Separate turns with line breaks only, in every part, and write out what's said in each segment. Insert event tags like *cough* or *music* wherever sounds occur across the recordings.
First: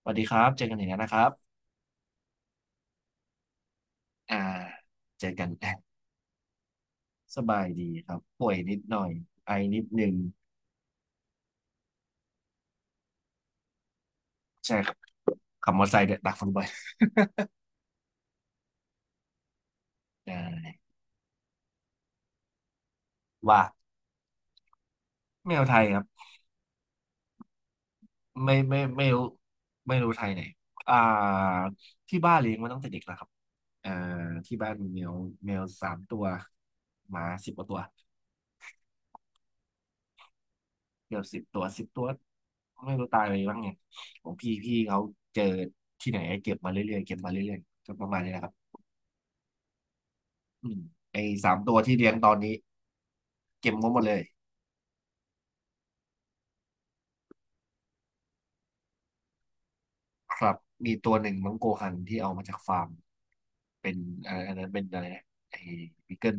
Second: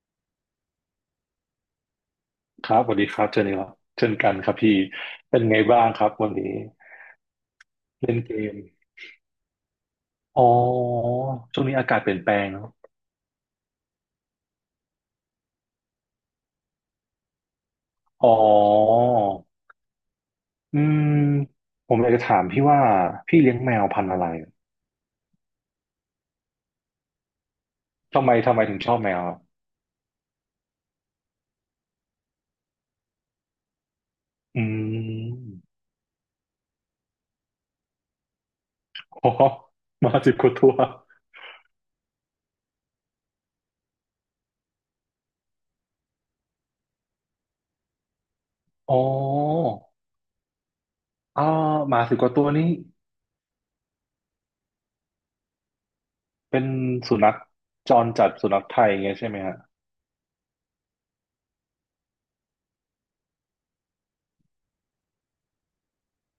สวัสดีครับเจอกันอีกแล้วนะครับ
ครับสวัสดีครับเจอนี่ครับเช่นกัน
อ่า
ครับพี่
เจอ
เป็น
กัน
ไงบ้างครับวันนี้
*laughs* สบายดีค
เล่
รั
น
บ
เก
ป่ว
ม
ยนิดหน่อยไอนิดนึง
อ๋อช่วงนี้อากาศเปลี่ยนแปลงเนอะ
ใช่ครับขับมอเตอร์ไซค์เนี่ยดักฝุ่นบ่อย
อ๋อ
อ่า
อืมผมอยากจะถามพี่ว่าพี่เลี้ยง
ว่า
แมวพันธุ์อะไร
แมวไทยครับ
ทำไมทำ
ไม่
ไมถึ
ไม่
งชอบ
ไม่
แมว
รู้
อะ
ไม่รู้ไทยไหนอ่าที่บ้านเลี้ยงมาตั้งแต่เด็กแล้วครับอ่าที่
อื
บ้านมีแมว
ม
สามตัวหมาสิบกว่าตัว
อ๋อมาสิบกว่าตัว
เกือบ 10 ตัว 10 ตัวไม่รู้ตายไปบ้างไงของพี่เขาเจอที่ไหนเก็บมาเรื่อยๆเก็บมาเรื่อยๆก็ประมาณนี้นะครับ
อ๋อ
อืมไอ้
อ่า
สามตัว
ห
ที่
มา
เลี้ยง
สิบก
ตอ
ว่า
น
ตัว
นี้
นี้
เก็บงบหมดเลย
เป็นสุนัขจรจัดสุนัขไทยอย่างเงี้ยใช่ไหมฮะ
ครับมีตัวหนึ่งมังโกฮันที่เอามาจากฟาร์มเป็นอะอันนั้นเป็นอะไรนะไอ้บีเกิล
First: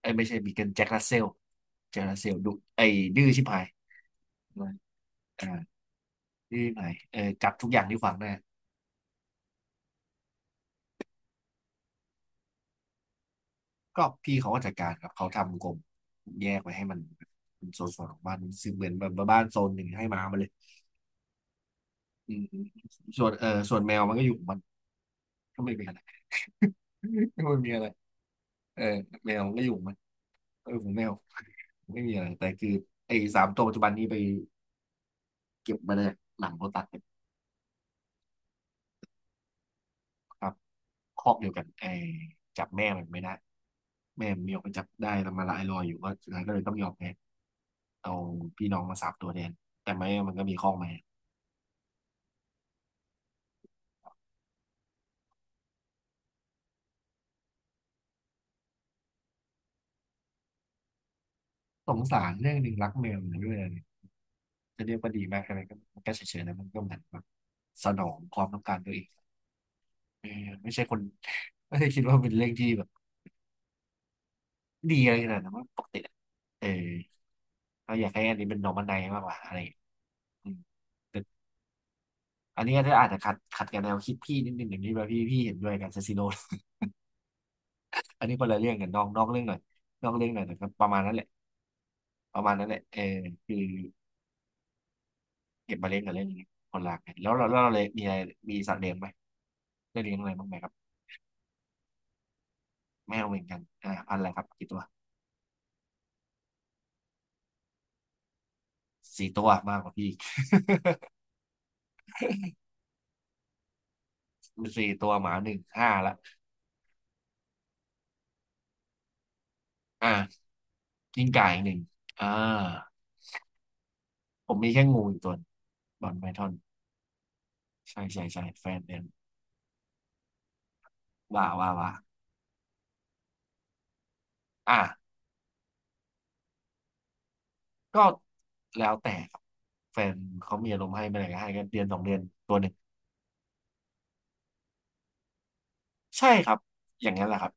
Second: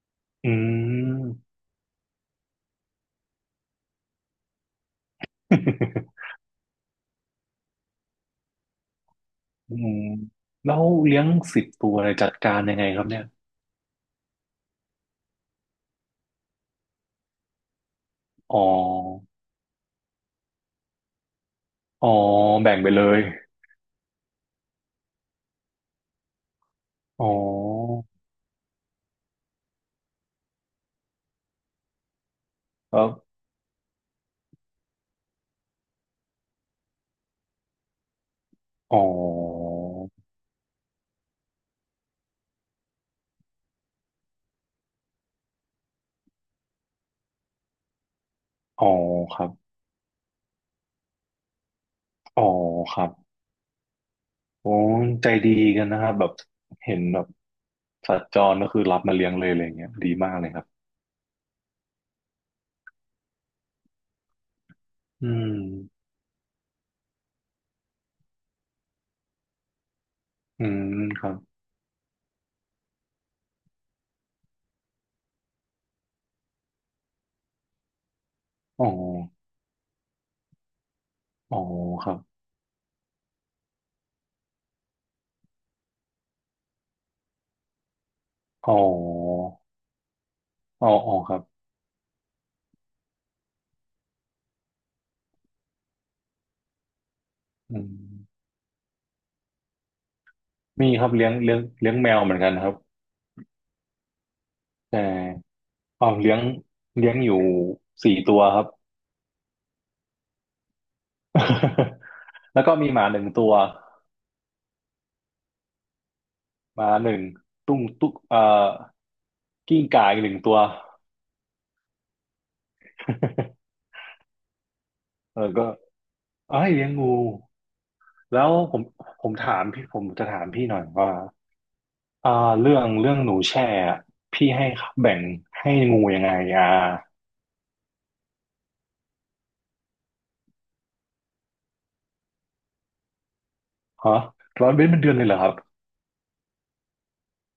ไอ้ยไม่ใช่
อื
บีเกิลแจ็ครัสเซล
ม
แจ็ครัสเซลดุไอ้ดื้อชิบหายอ่า
*laughs*
ดื้อชิบหายเออจับทุกอย่างที่ขวางหน้า
อืมแล้วเลี้ยง10 ตัวเลยจัดการยังไงครับเนี่ย
ก็พี่เขาก็จัดการครับเขาทำกรงแยกไว้ให้มันเป็นโซนสวนของบ้าน
อ๋อ
ซึ่งเหมือนแบบบ้านโซนหนึ่งให้หมามาเลย
อ๋อ
อืม
แบ่งไปเลย
ส่วนส่วนแมวมันก็อยู่ของมันก็ไม่มีอะไร *laughs*
อ๋อ
ก็ไม่มีอะไรเออแมวมันก็อยู่ของมันเออผแมว ไม่มีอะไรแต่คือ
แล้ว
ไอ้สามตัวปัจจุบันนี้ไปเก็บมาเลยหลังโลตัสเนี่ย
อ๋อ
ครับคอกเดียวกันไอ้จับแม่มันไม่ได้แม่มันมีออกไปจับได้แต่มาละไอ้ลอยอยู่ก็สุดท้ายก็เลยต้องยอมแพ้เอาพี่น้อง
อ๋อ
มาสามตัว
ค
แท
รับ
นแต่แม่มันก็มีคอกมา
อ๋อครับโอ้ใจดีกันนะครับแบบเห็นแบบสัตว์จรก็คือรับมาเลี้ยงเลยอะไรเงี้ยดีมากเลยครับ
สงสารเรื่องหนึ่งรักแมวอยู่ด้วยเลยจะเรียกว่าดี
อื
มาก
ม
อะไรก็มันก็เฉยๆนะมันก็เหมือนแบบสนองความต้องการตัวเองเออ
อื
ไม่
ม
ใช่คน
ครับ
*laughs* ไม่ได้คิดว่าเป็นเรื่องที่แบบดีอะไรขนาดนั้นว่าปกติอะเออเราอยากให้อันนี้เป็นน o r m
อ๋อ
a ั i z e มากกว่าอะไรอย่างเงี้ยอืม
อ๋อครับ
อันนี้ก็อาจจะขัดกับแนวคิดพี่นิดนึงอย่างนี้แบบพี่เห็นด้วยกันคาซิโน *laughs* อันนี้คนละเรื่
อ๋
อ
อ
งกันนอกเรื่องหน่อยนอกเรื่องหน่อยแต่ก็ป
อ๋อ
ระมาณ
อ๋
นั้น
อ
แหละ
ครับ
ประมาณนั้นแหละเออคือเก็บมาเล่นกับเล่นอย่างเงี้ยคนละกันแล้วเรา
อื
เล
ม
ยมีอะไรมีสัตว์เลี้ยงไหมได้เลี้ยงอะไรบ้างไหมครับ
มีครับเลี้ยงแมวเหมือนกันครับ
แมวเหมือนกันพันธุ์อะไรครับกี่ตัว
ใช่ อ๋อเลี้ยงอยู่4 ตัวครับ
สี่ตัวมากกว่าพี่
*laughs* แล้วก็มีหมาหนึ่งตัว
มีสี่ตัวหมาหนึ่งห้าละ
หมาหนึ่งตุ้งตุ๊กกิ้งก่าอีกหนึ่ง
อ่า
ตัว
กิ้งก่าอีกหนึ่งอ่า
*laughs*
ผมมีแค่งูอีกตัว
เอ
หนึ่ง
อก็
บอลไพทอน
เอ้ยเลี้ยงงู
ใช่ใช่ใช่
แล้ว
แฟ
ผ
น
ม
เลี้ยง
ผมถามพี่ผมจะถามพี่หน่อยว่า
ว่า
อ่าเรื่องหนูแช่อะพี่ให้
อ่า
แบ่งให้งูยังไงอ่า
ก็แล้วแต่ครับแฟนเขามีอารมณ์ให้เมื่อไหร่ก็ให้ก็เดือน2 เดือนตัวหนึ่ง
ฮะร้อยเว้นเป็นเดือนเลยเหรอครับ
ใช่ครับอย่างนั้นแหละครับ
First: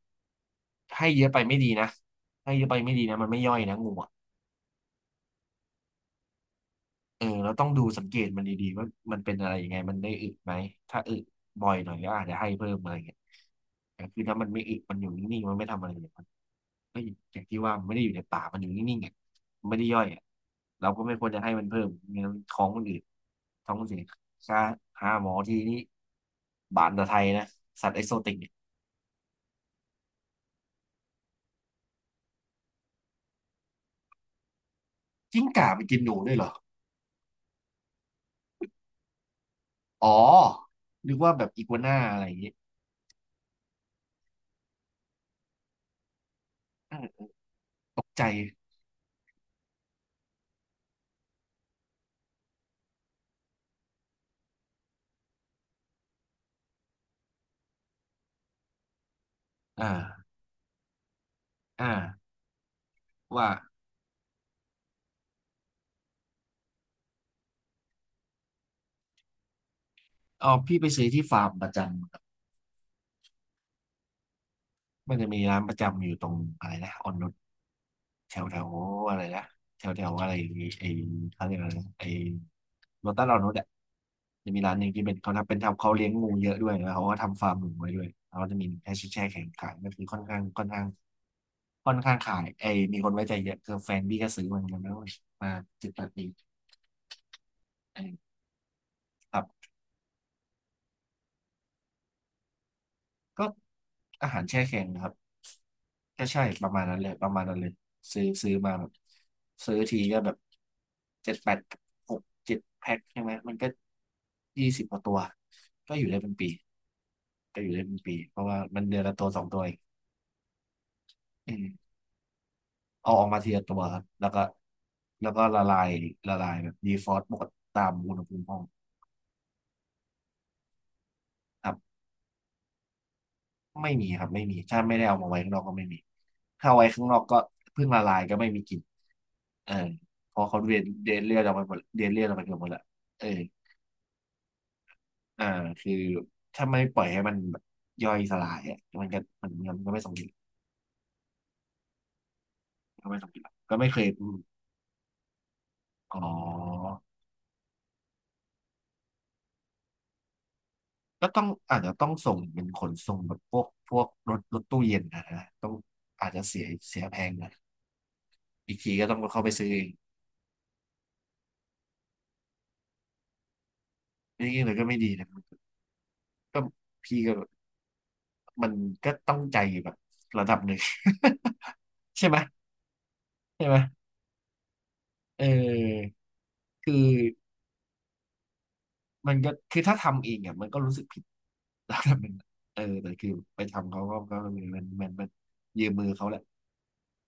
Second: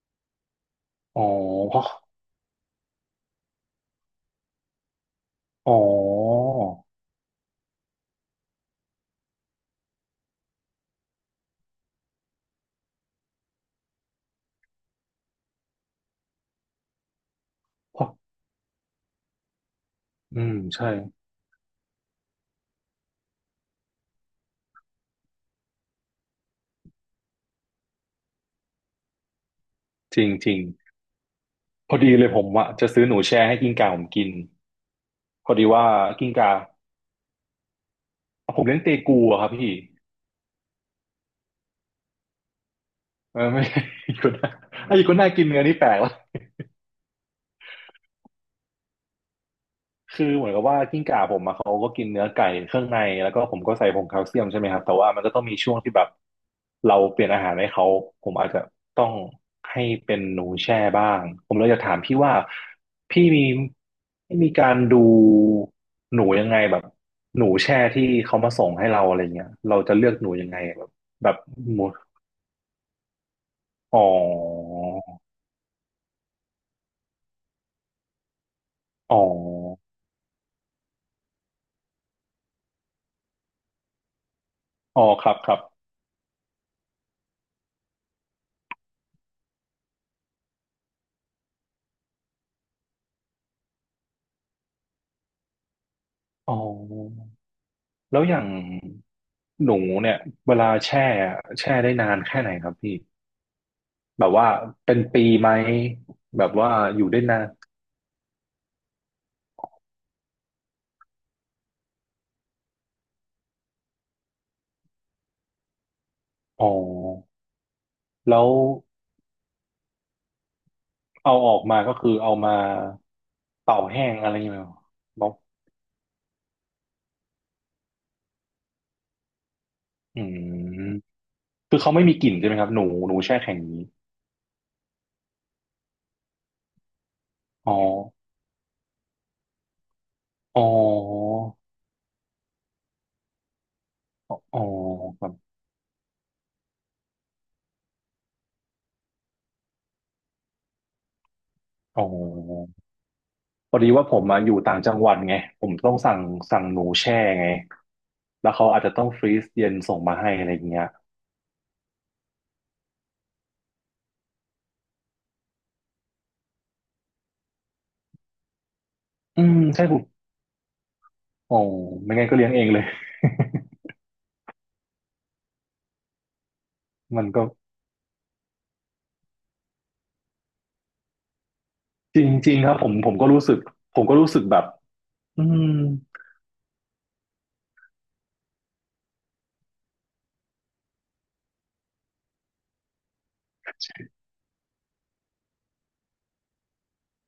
ให้
อ๋
เย
อ
อะไปไม่ดี
เพราะ
นะให้เยอะไปไม่ดีนะมันไม่ย่อยนะงูอะ
อ๋อ
เออเราต้องดูสังเกตมันดีๆว่ามันเป็นอะไรยังไงมันได้อึไหมถ้าอึบ่อยหน่อยก็อาจจะให้เพิ่มอะไรเงี้ยแต่คือถ้ามันไม่อึมันอยู่นิ่งๆมันไม่ทำอะไรเลยมันก็อย่างที่ว่ามันไม่
เพ
ได้อ
ราะ
ยู่ในป่ามันอยู่นิ่งๆอ่ะมันไม่ได้ย่อยอ่ะ
อืมใช่
เราก็ไม่ควรจะให้มันเพิ่มไม่งั้นท้องมันอืดท้องมันเสียค่าหาหมอทีนี้บานตะไทยนะสัตว์เอ็กโซติกเนี่ย
จริงจริง พอดีเลยผมอะจะซื้อหนูแช่ให้กิ้งก่าผมกิน
กิ้ง
พอดี
ก่าไป
ว่า
กินหนู
กิ้
ด้
ง
วยเหร
ก่า
อ
ผมเลี้ยงเตกูอะครับพี่
อ๋อนึกว่าแบบอีกัวน่าอะไรอย่างเงี้ย
เออไม่ *laughs* ใช่อีกัวน่าไอ้อีกัวน่ากินเนื้อนี่แปลกวะ
เออตกใจ
คือเหมือนกับว่ากิ้งก่าผมอะเขาก็กินเนื้อไก่เครื่องในแล้วก็ผมก็ใส่ผงแคลเซียมใช่ไหมครับแต่ว่ามันก็ต้องมีช่วงที่แบบเราเปลี่ยนอาหารให้เขาผมอาจจะต้องให้เป็น
อ่า
หนูแช่บ้างผมเลยจะ
อ่า
ถามพี่ว่าพี่มี
ว่า
พี่มีการดูหนูยังไงแบบหนูแช่ที่เขามาส่งให้เราอะไรเงี้ยเราจะเลือกหนูยั
อ๋
ง
อ
ไง
พี่
แบ
ไป
บ
ซื้อที่
แบบ
ฟาร์มประ
หมู
จำครับ
อ๋อ
มันจะมีร้านประจำอยู่ตรงอะไรนะออนนุชแถวแถว
อ๋อ
อะไรนะแถวแถวอะไรไอ้เขาเรียกอะไรนะไอ้โลตัสออนนุชอ่ะจะมีร้านหนึ่ง
อ๋อ
ที่เป็น
ครั
เขา
บค
ทำเป็
รั
น
บ
ทำเขาเลี้ยงงูเยอะด้วยแล้วเขาก็ทำฟาร์มหนูไว้ด้วยแล้วก็จะมีแค่แช่แข็งขายก็คือค่อนข้างขายไอ้มีคนไว้ใจเยอะคือแฟนพี่ก็ซื้อเหมือนกันแล้วมาจิตตปี
อ๋อ แล้ว
เออ
อย่าง
ครับ
หนูเนี่ยเวลาแช่อะแช่ได้นานแค่ไหนครับพี่
ก็
แบ
อา
บ
หาร
ว่า
แช่แข็ง
เป็น
นะครับ
ปีไหม
ก็ใช่
แบบ
ป
ว่า
ระมาณนั้
อ
นเล
ยู่
ย
ได้
ประ
นา
มาณ
น
นั้นเลยซื้อมาแบบซื้อทีก็แบบเจ็ดแปดหกเจ็ดแพ็คใช่ไหมมันก็20 กว่าตัวก็อยู่ได้เป็นปี
อ๋อ
ก็อยู่ได้เป็นปีเพ
แล้
ราะ
ว
ว่ามันเดือนละตัวสองตัวเอง
เอาอ
อื
อกมาก็
ม
คือเอามา
เอาออกมาทีละตั
เป่า
วครับ
แห้ง
แล้ว
อะไร
ก็
อย่างเงี้ยบอก
ละลายแบบดีฟรอสต์หมดตามอุณหภูมิห้อง
อืม
ครั
คื
บ
อเขาไม่มีกลิ่นใช่ไหมครับหนูแช่แข็งอย่างนี้
ไม่มีครับไม่มีถ้าไม่ได้เอามาไว้ข้างนอกก็ไม่มีถ้าเอาไว้ข้างนอกก็
อ๋อ
เพิ่งละลายก็ไม่มีกลิ่นเออเพอเขา
อ๋อ
เดนเลือดออกไปหมดเดนเลือดออกไปเกือบหมดละเออ
อ๋อครั
อ่า
บ
คือถ้าไม่ปล่อยให้มันแบบย่อยสลายอ่ะมันก็มันก็ไม่สมบูร
อ๋อ
ก็ไม่สมบู
พ
ก็
อ
ไม่
ดี
เคย
ว่าผ
อ
ม
ม
มาอยู่ต่างจังหวัดไงผมต้องสั่
อ๋
งสั่งหนู
อ
แช่ไงแล้วเขาอาจจะต้องฟรีซเย็นส่งมาให้อะไรอย่างเงี้ย
ก็ต้องอาจจะต้องส่งเป็นขนส่งแบบพวกรถตู้เย็นนะต้องอาจจะเสียแพงหนะอยอีกทีก็ต้องเข้า
อื
ไป
ม
ซื้อเอ
ใช่
ง
ผมโอ้ไม่งั้นก็เลี้ยงเองเลย
นี่เลยก็ไม่ดีนะก็
*laughs*
พี่
มัน
ก็
ก็
มันก็ต้องใจแบบระดับหนึ่ง *laughs*
จ
ใช่ไหม
ริงๆครับผมก็รู้สึก
ใช่ไหม
ผมก็รู้สึกแบบอื
เ
ม
ออคือมันก็คือถ้าทำเองอ่ะมันก็รู้สึกผิด *laughs* ระดับหนึ่งอะเออแต่คือไปทำเขาก็ก็มันยืมมือเขาแหละ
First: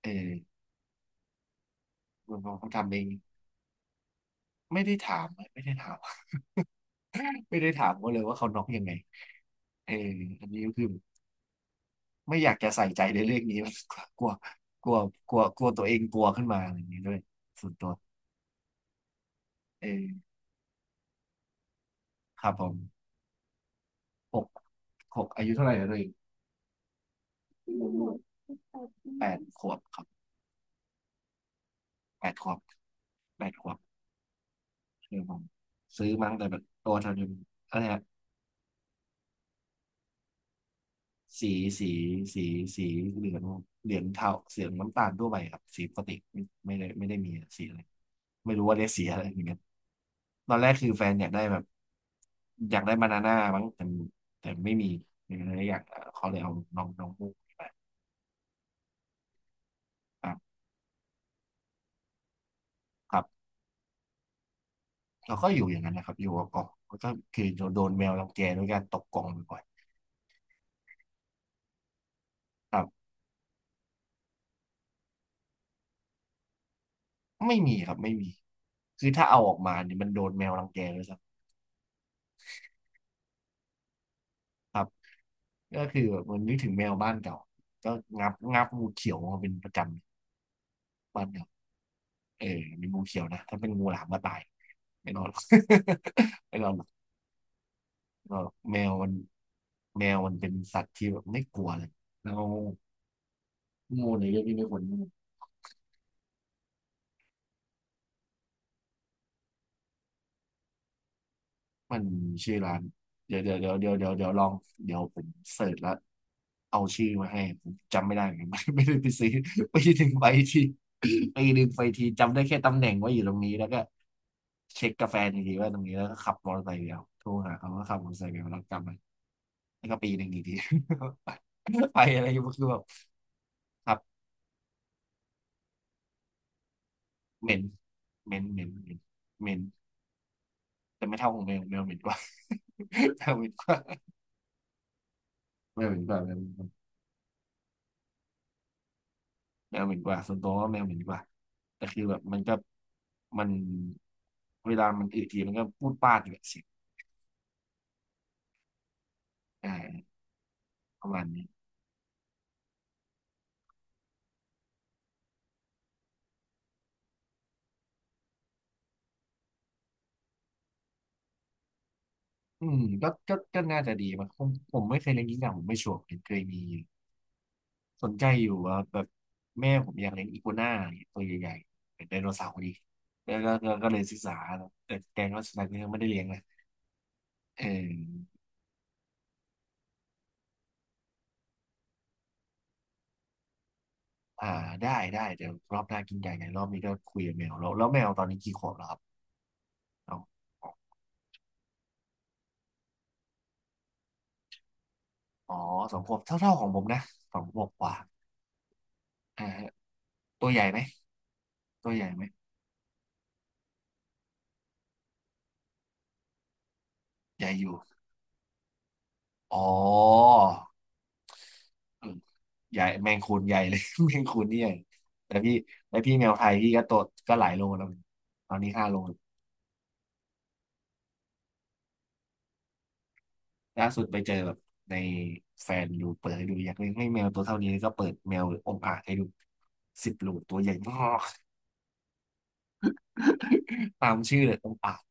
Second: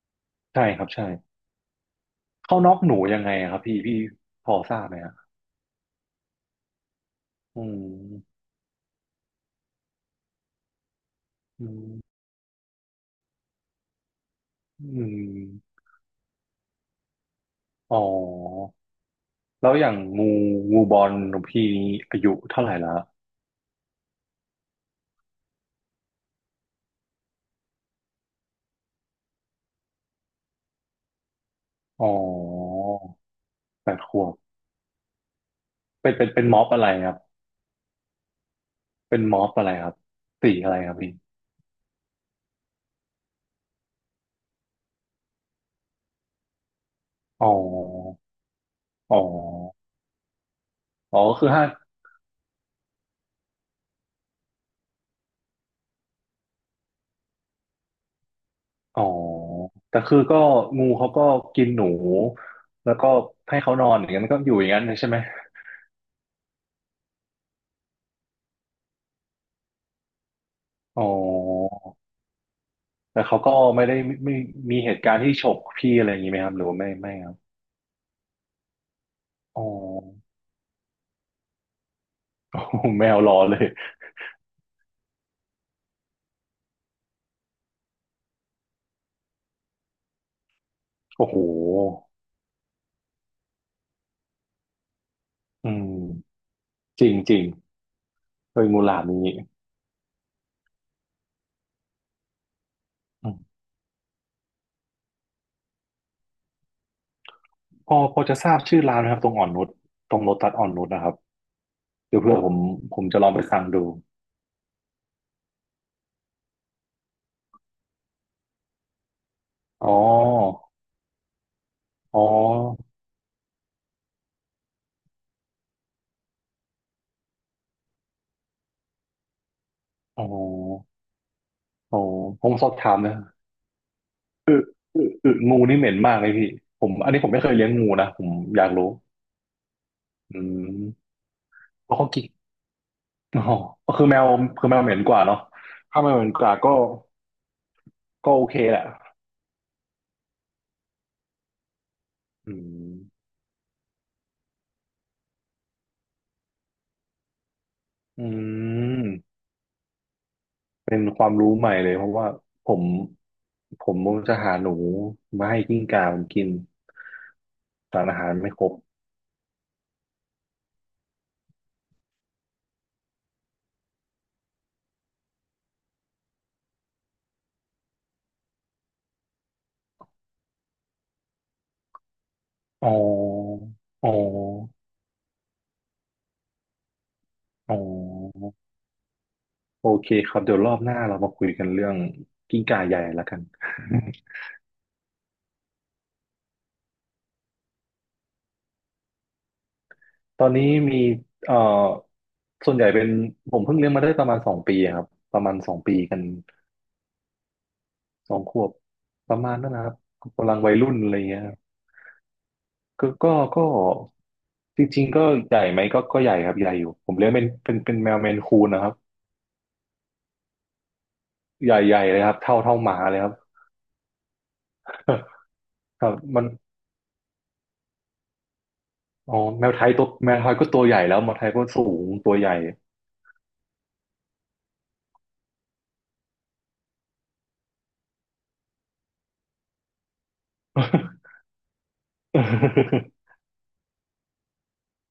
เออ
ใช่ครับใช่
มันพอ
เขา
เขา
น็อกห
ทำเอ
นู
ง
ยังไงอะครับพี่พอทรา
ไม่
บ
ได้
ไหมฮะ
ถามไม่ได้ถาม *laughs* ไม่
อื
ได้ถามเขาเลยว่า
ม
เขาน็อกยังไงเอออันนี้ก็คือ
อืม
ไม่อยากจะใส่ใจในเรื่องนี้มากก *laughs* ลัว
อื
กลัวกลัวกลัว
ม
ตัวเองกลัวขึ้นมาอะไรอย่างนี้ด้วยส่วนตัว
อ๋อแล้วอ
เอ
ย่าง
อ
งูบอลหนูพี่อายุ
ครับ
เท่า
ผ
ไห
ม
ร่ละ
หกหกอายุเท่าไหร่แล้วตัวเอง แปดขวบครับ
อ๋อ
แปดขวบแปดขวบ
8 ขวบ
คือผมซื้อ
เป็นเป็
มั้
น
ง
เป็
แต่
น
แบ
ม็
บ
อบอะไร
ตัว
ค
เท่า
รับ
นี้อะไรฮะ
เป็นม็อบอะไรครับสีอะไรครับพี่
สีสีสีสีเหลืองเหลืองเทาเสียงน้ำตาลทั่วไปครับสีปกติไม่ได้มี
อ๋
สีอะไร
อ
ไม่รู้ว่าเรียกสี
อ๋
อะ
อ
ไรอย่างเงี้ยตอนแรกคือแฟน
อ๋อ
อยาก
ก็
ได้
คือ
แบ
ห้า
บอยากได้บานาน่ามั้งแต่ไม่มีเลยอยากเขาเลยเอาน้องน้องมูก
อ๋อแต่คือ
ครั
ก็
บ
งูเขาก็กินหนูแล้วก็
ครับ
ให้เขานอนอย่างนั้นมันก็อยู่อย่างนั้นเลยใช่ไหม
แล้วก็อยู่อย่างนั้นนะครับอยู่กับกล่องแล้วก็คือโดนแมวรังแกด้วยการตกกล่องบ่อย
อ๋อ
ๆครับ
แต่เขาก็ไม่ได้ไม่มีเหตุการณ์ที่ฉกพี่อะไรอย่างนี้ไหมครับหรือว่าไม่ไม่ครับ
ไม่มีครับไม่มีคือถ้าเอาออก
อ๋อ
มาเนี่ยมันโดนแมวรังแกเลยครับ
*laughs* แมวรอเลย
ครับก็คือแบบมันนึกถึงแมวบ้านเก่าก็งับงูเขียวมาเป็นประจำบ้า
โอ้
น
โห
เก่าเออเป็นงูเขียวนะถ้าเป็นงูหลามก็ตายไม่นอนหรอก
อืม
*laughs* ไม่นอนหรอก
จริงจริง
ไม่นอนหรอก
เคย
แม
งูห
ว
ลาม
มัน
นี้
แมวมันเป็นสัตว์ที่แบบไม่กลัวเลยแล้ว
อืม
งูเนี่ยเยอะที่ไม่ควร
พอจะทราบชื่อร้านไหมครับตรงอ่อนนุชตรงโลตัสอ่อนนุชนะครับ
มัน
เดี๋ยวเพื่อผ
ชื่
ม
อร้าน
จะลอง
เดี๋ย
ไป
วเดี๋ยว
สั่ง
เดี๋ยว
ดู
เดี๋ยวเดี๋ยวเดี๋ยวลองเดี๋ยวผมเสิร์ชแล้วเอาชื่อมาให้ผมจำไม่ได้เหมือนกัน *laughs* ไม่ได้ไปซื้อไป
อ๋อ
ดึงไปที่ไปดึงไปที
อ๋อ
จำได้แค่ตำแหน่งว่าอยู่ตรงนี้แล้วก็เช็คกาแฟนอีกทีว่าตรงนี้แล้วก็ขับมอเตอร์ไซค์ไปเดียวโทรหาเขาว่าขับมอเตอร์ไซค์ไปเอาแล้วกลับมาแล้วก็ปีห
อ๋อ
นึ่งอีกที *laughs*
โอ้
ไปอะไรก็
ผ
ง
ม
งคื
ส
อ
อบ
แบบ
ถามนะ
ครับ
อึงูนี่เหม็นมากเลยพี่ผมอันนี้ผมไม่
เห
เคย
ม็น
เลี้ยงงูนะผ
เห
ม
ม็นเห
อ
ม็
ยา
น
ก
เห
รู้
ม็นเหม็น
อื
แต่
ม
ไม่เท่าของแมวแมวเห
เพ
ม็
ราะ
นก
เขา
ว่า
กิน
*laughs* แมว
อ๋
เห
อ
ม็นกว่า
ก็คือแมวคือแมวเหม็นกว่าเนาะ
แมวเหม็
ถ้า
น
แม
ก
ว
ว่า
เหม็
แม
น
วเห
ก
ม็น
ว่า
กว่า
ก็ ก็โอเคแหละ
แมวเหม็นกว่าส่วนตัวว่าแมวเหม็นกว่าแต่คือแบบมันก็
อืม
มันเวลามันอึทีมันก็พูดปาดอยู่แบบเสียง
อืม
อ่า
เป็
ป
น
ระ
ค
มาณ
วาม
นี้
รู้ใหม่เลยเพราะว่าผมผมจะหาหนูมาให้กิ้งก่าผมกินสารอาหารไม่ครบ
อืมก็น่าจะดีมั้งผมไม่เคยเลี้ยงกิ้งก่าผมไม่ชัวร์ผมเคยมีสนใจอยู่ว่าแบบแม่ผมอยากเลี้ยงอีกัวน่าเนี่ยตัวใหญ่ๆเป็นไดโนเสาร์ดี
อ๋อ
แล้วก็เลย
อ๋อ
ศึกษาแล้วแต่ก็สุดท้ายก็ยังไม่ได้เลี้ยงนะเอ
อ๋อ
อ
โอเคครับเดี๋ยวรอบหน้าเรามาคุยกันเรื่องกิ้งก่าใหญ่ละกัน
อ่าได้ได้เดี๋ยวรอบหน้ากินใหญ่ไงรอบนี้ก็คุยกับแมวแล้วแล้วแมวตอนนี้กี่ขวบแล้วครับ
*laughs*
เอา
ตอนนี้มีเอ่อส่วนใหญ่เป็นผมเพิ่งเลี้ยงมาได้ประมาณสองปีครับประ
อ๋
มา
อ
ณสอง
ส
ปี
องข
กั
วบ
น
เท่าๆของผมนะสองขวบกว่า
2 ขวบประ
อ่า
มาณ
ฮะ
นั้นนะครับ
ตัว
กำลั
ให
ง
ญ่
วัย
ไหม
รุ่นอะไรเงี้ยครับ
ตัวใหญ่ไหม
ก็ก็ก็จริงๆก็ใหญ่ไหมก็ใหญ่ครับใหญ่อยู่ผมเลี้ยง
ให
เป็น
ญ่อ
เป็
ยู่
นเป็นแมวเมนคูนนะครับ
อ๋อ
ใหญ่ใหญ่
อืม
เลยครับเท่า
ใหญ่
หมา
แม
เล
ง
ยครั
คู
บ
นใหญ่เลย *laughs* แมงคูนนี่ใหญ่แต่พี่แต่
*laughs* ครั
พี่
บ
แมว
มั
ไท
น
ยพี่ก็ตัวก็หลายโลแล้วตอนนี้5 โล
อ๋อแมวไทยตัวแมวไทยก็ตัวใหญ่แล้วแมวไทยก็สูงตัวใหญ่
ล่าสุดไปเจอแบบในแฟนดูเปิดให้ดูอยากเลี้ยงให้แมวตัวเท่านี้ก็เปิดแมวองอ่าจให้ดู10 โลตัวใหญ่มาก
*laughs*
*laughs* ตามชื่อเลยองอ่าง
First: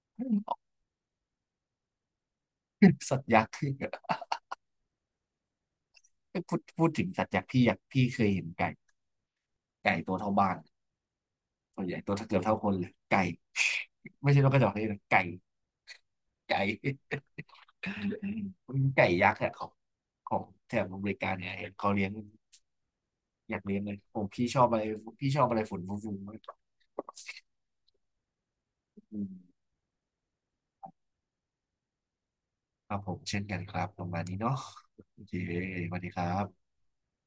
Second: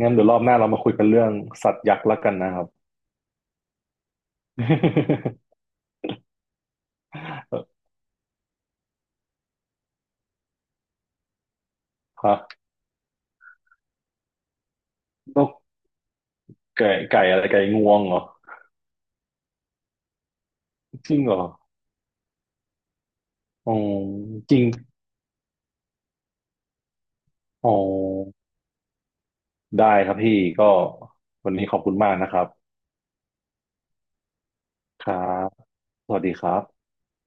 งั้นเดี๋ยวรอบหน้าเรามาคุยกันเรื่องสัตว์ยักษ์แล้วกันนะครับ
*laughs* สัตว์ยักษ์ *laughs* คือพูดถึงสัตว์ยักษ์พี่อยาก
*laughs*
พี่เคยเห็นไก่ไก่ตัวเท่าบ้าน ตัวใหญ่ตัวเกื
ฮะ
อบเท่าคนเลยไก่ *laughs* ไม่ใช่นกกระจอกนี่นะไก่
นก
ไก่
ไก่อะไรไก่งวงเหรอ
*laughs* มันไก่ยักษ์อะของแถบอเม
จ
ริ
ริง
กา
เหรอ
เนี่ยเห็นเขาเลี้ยงอยาก
อ๋อ
เลี้ยงเลยผมพี่
จ
ช
ริ
อ
ง
บอะไรพี่ชอบอะไรฝุ่นฟุ้งๆ
อ๋อ ได้ครับพี่ ก็วันนี้ขอบคุณมากนะครับ
ครับผมเช่นกันครับประมาณนี้เนาะ
ครั
โอเค
บ
สวัสดี
ส
ค
วัส
รั
ดีครับ
บ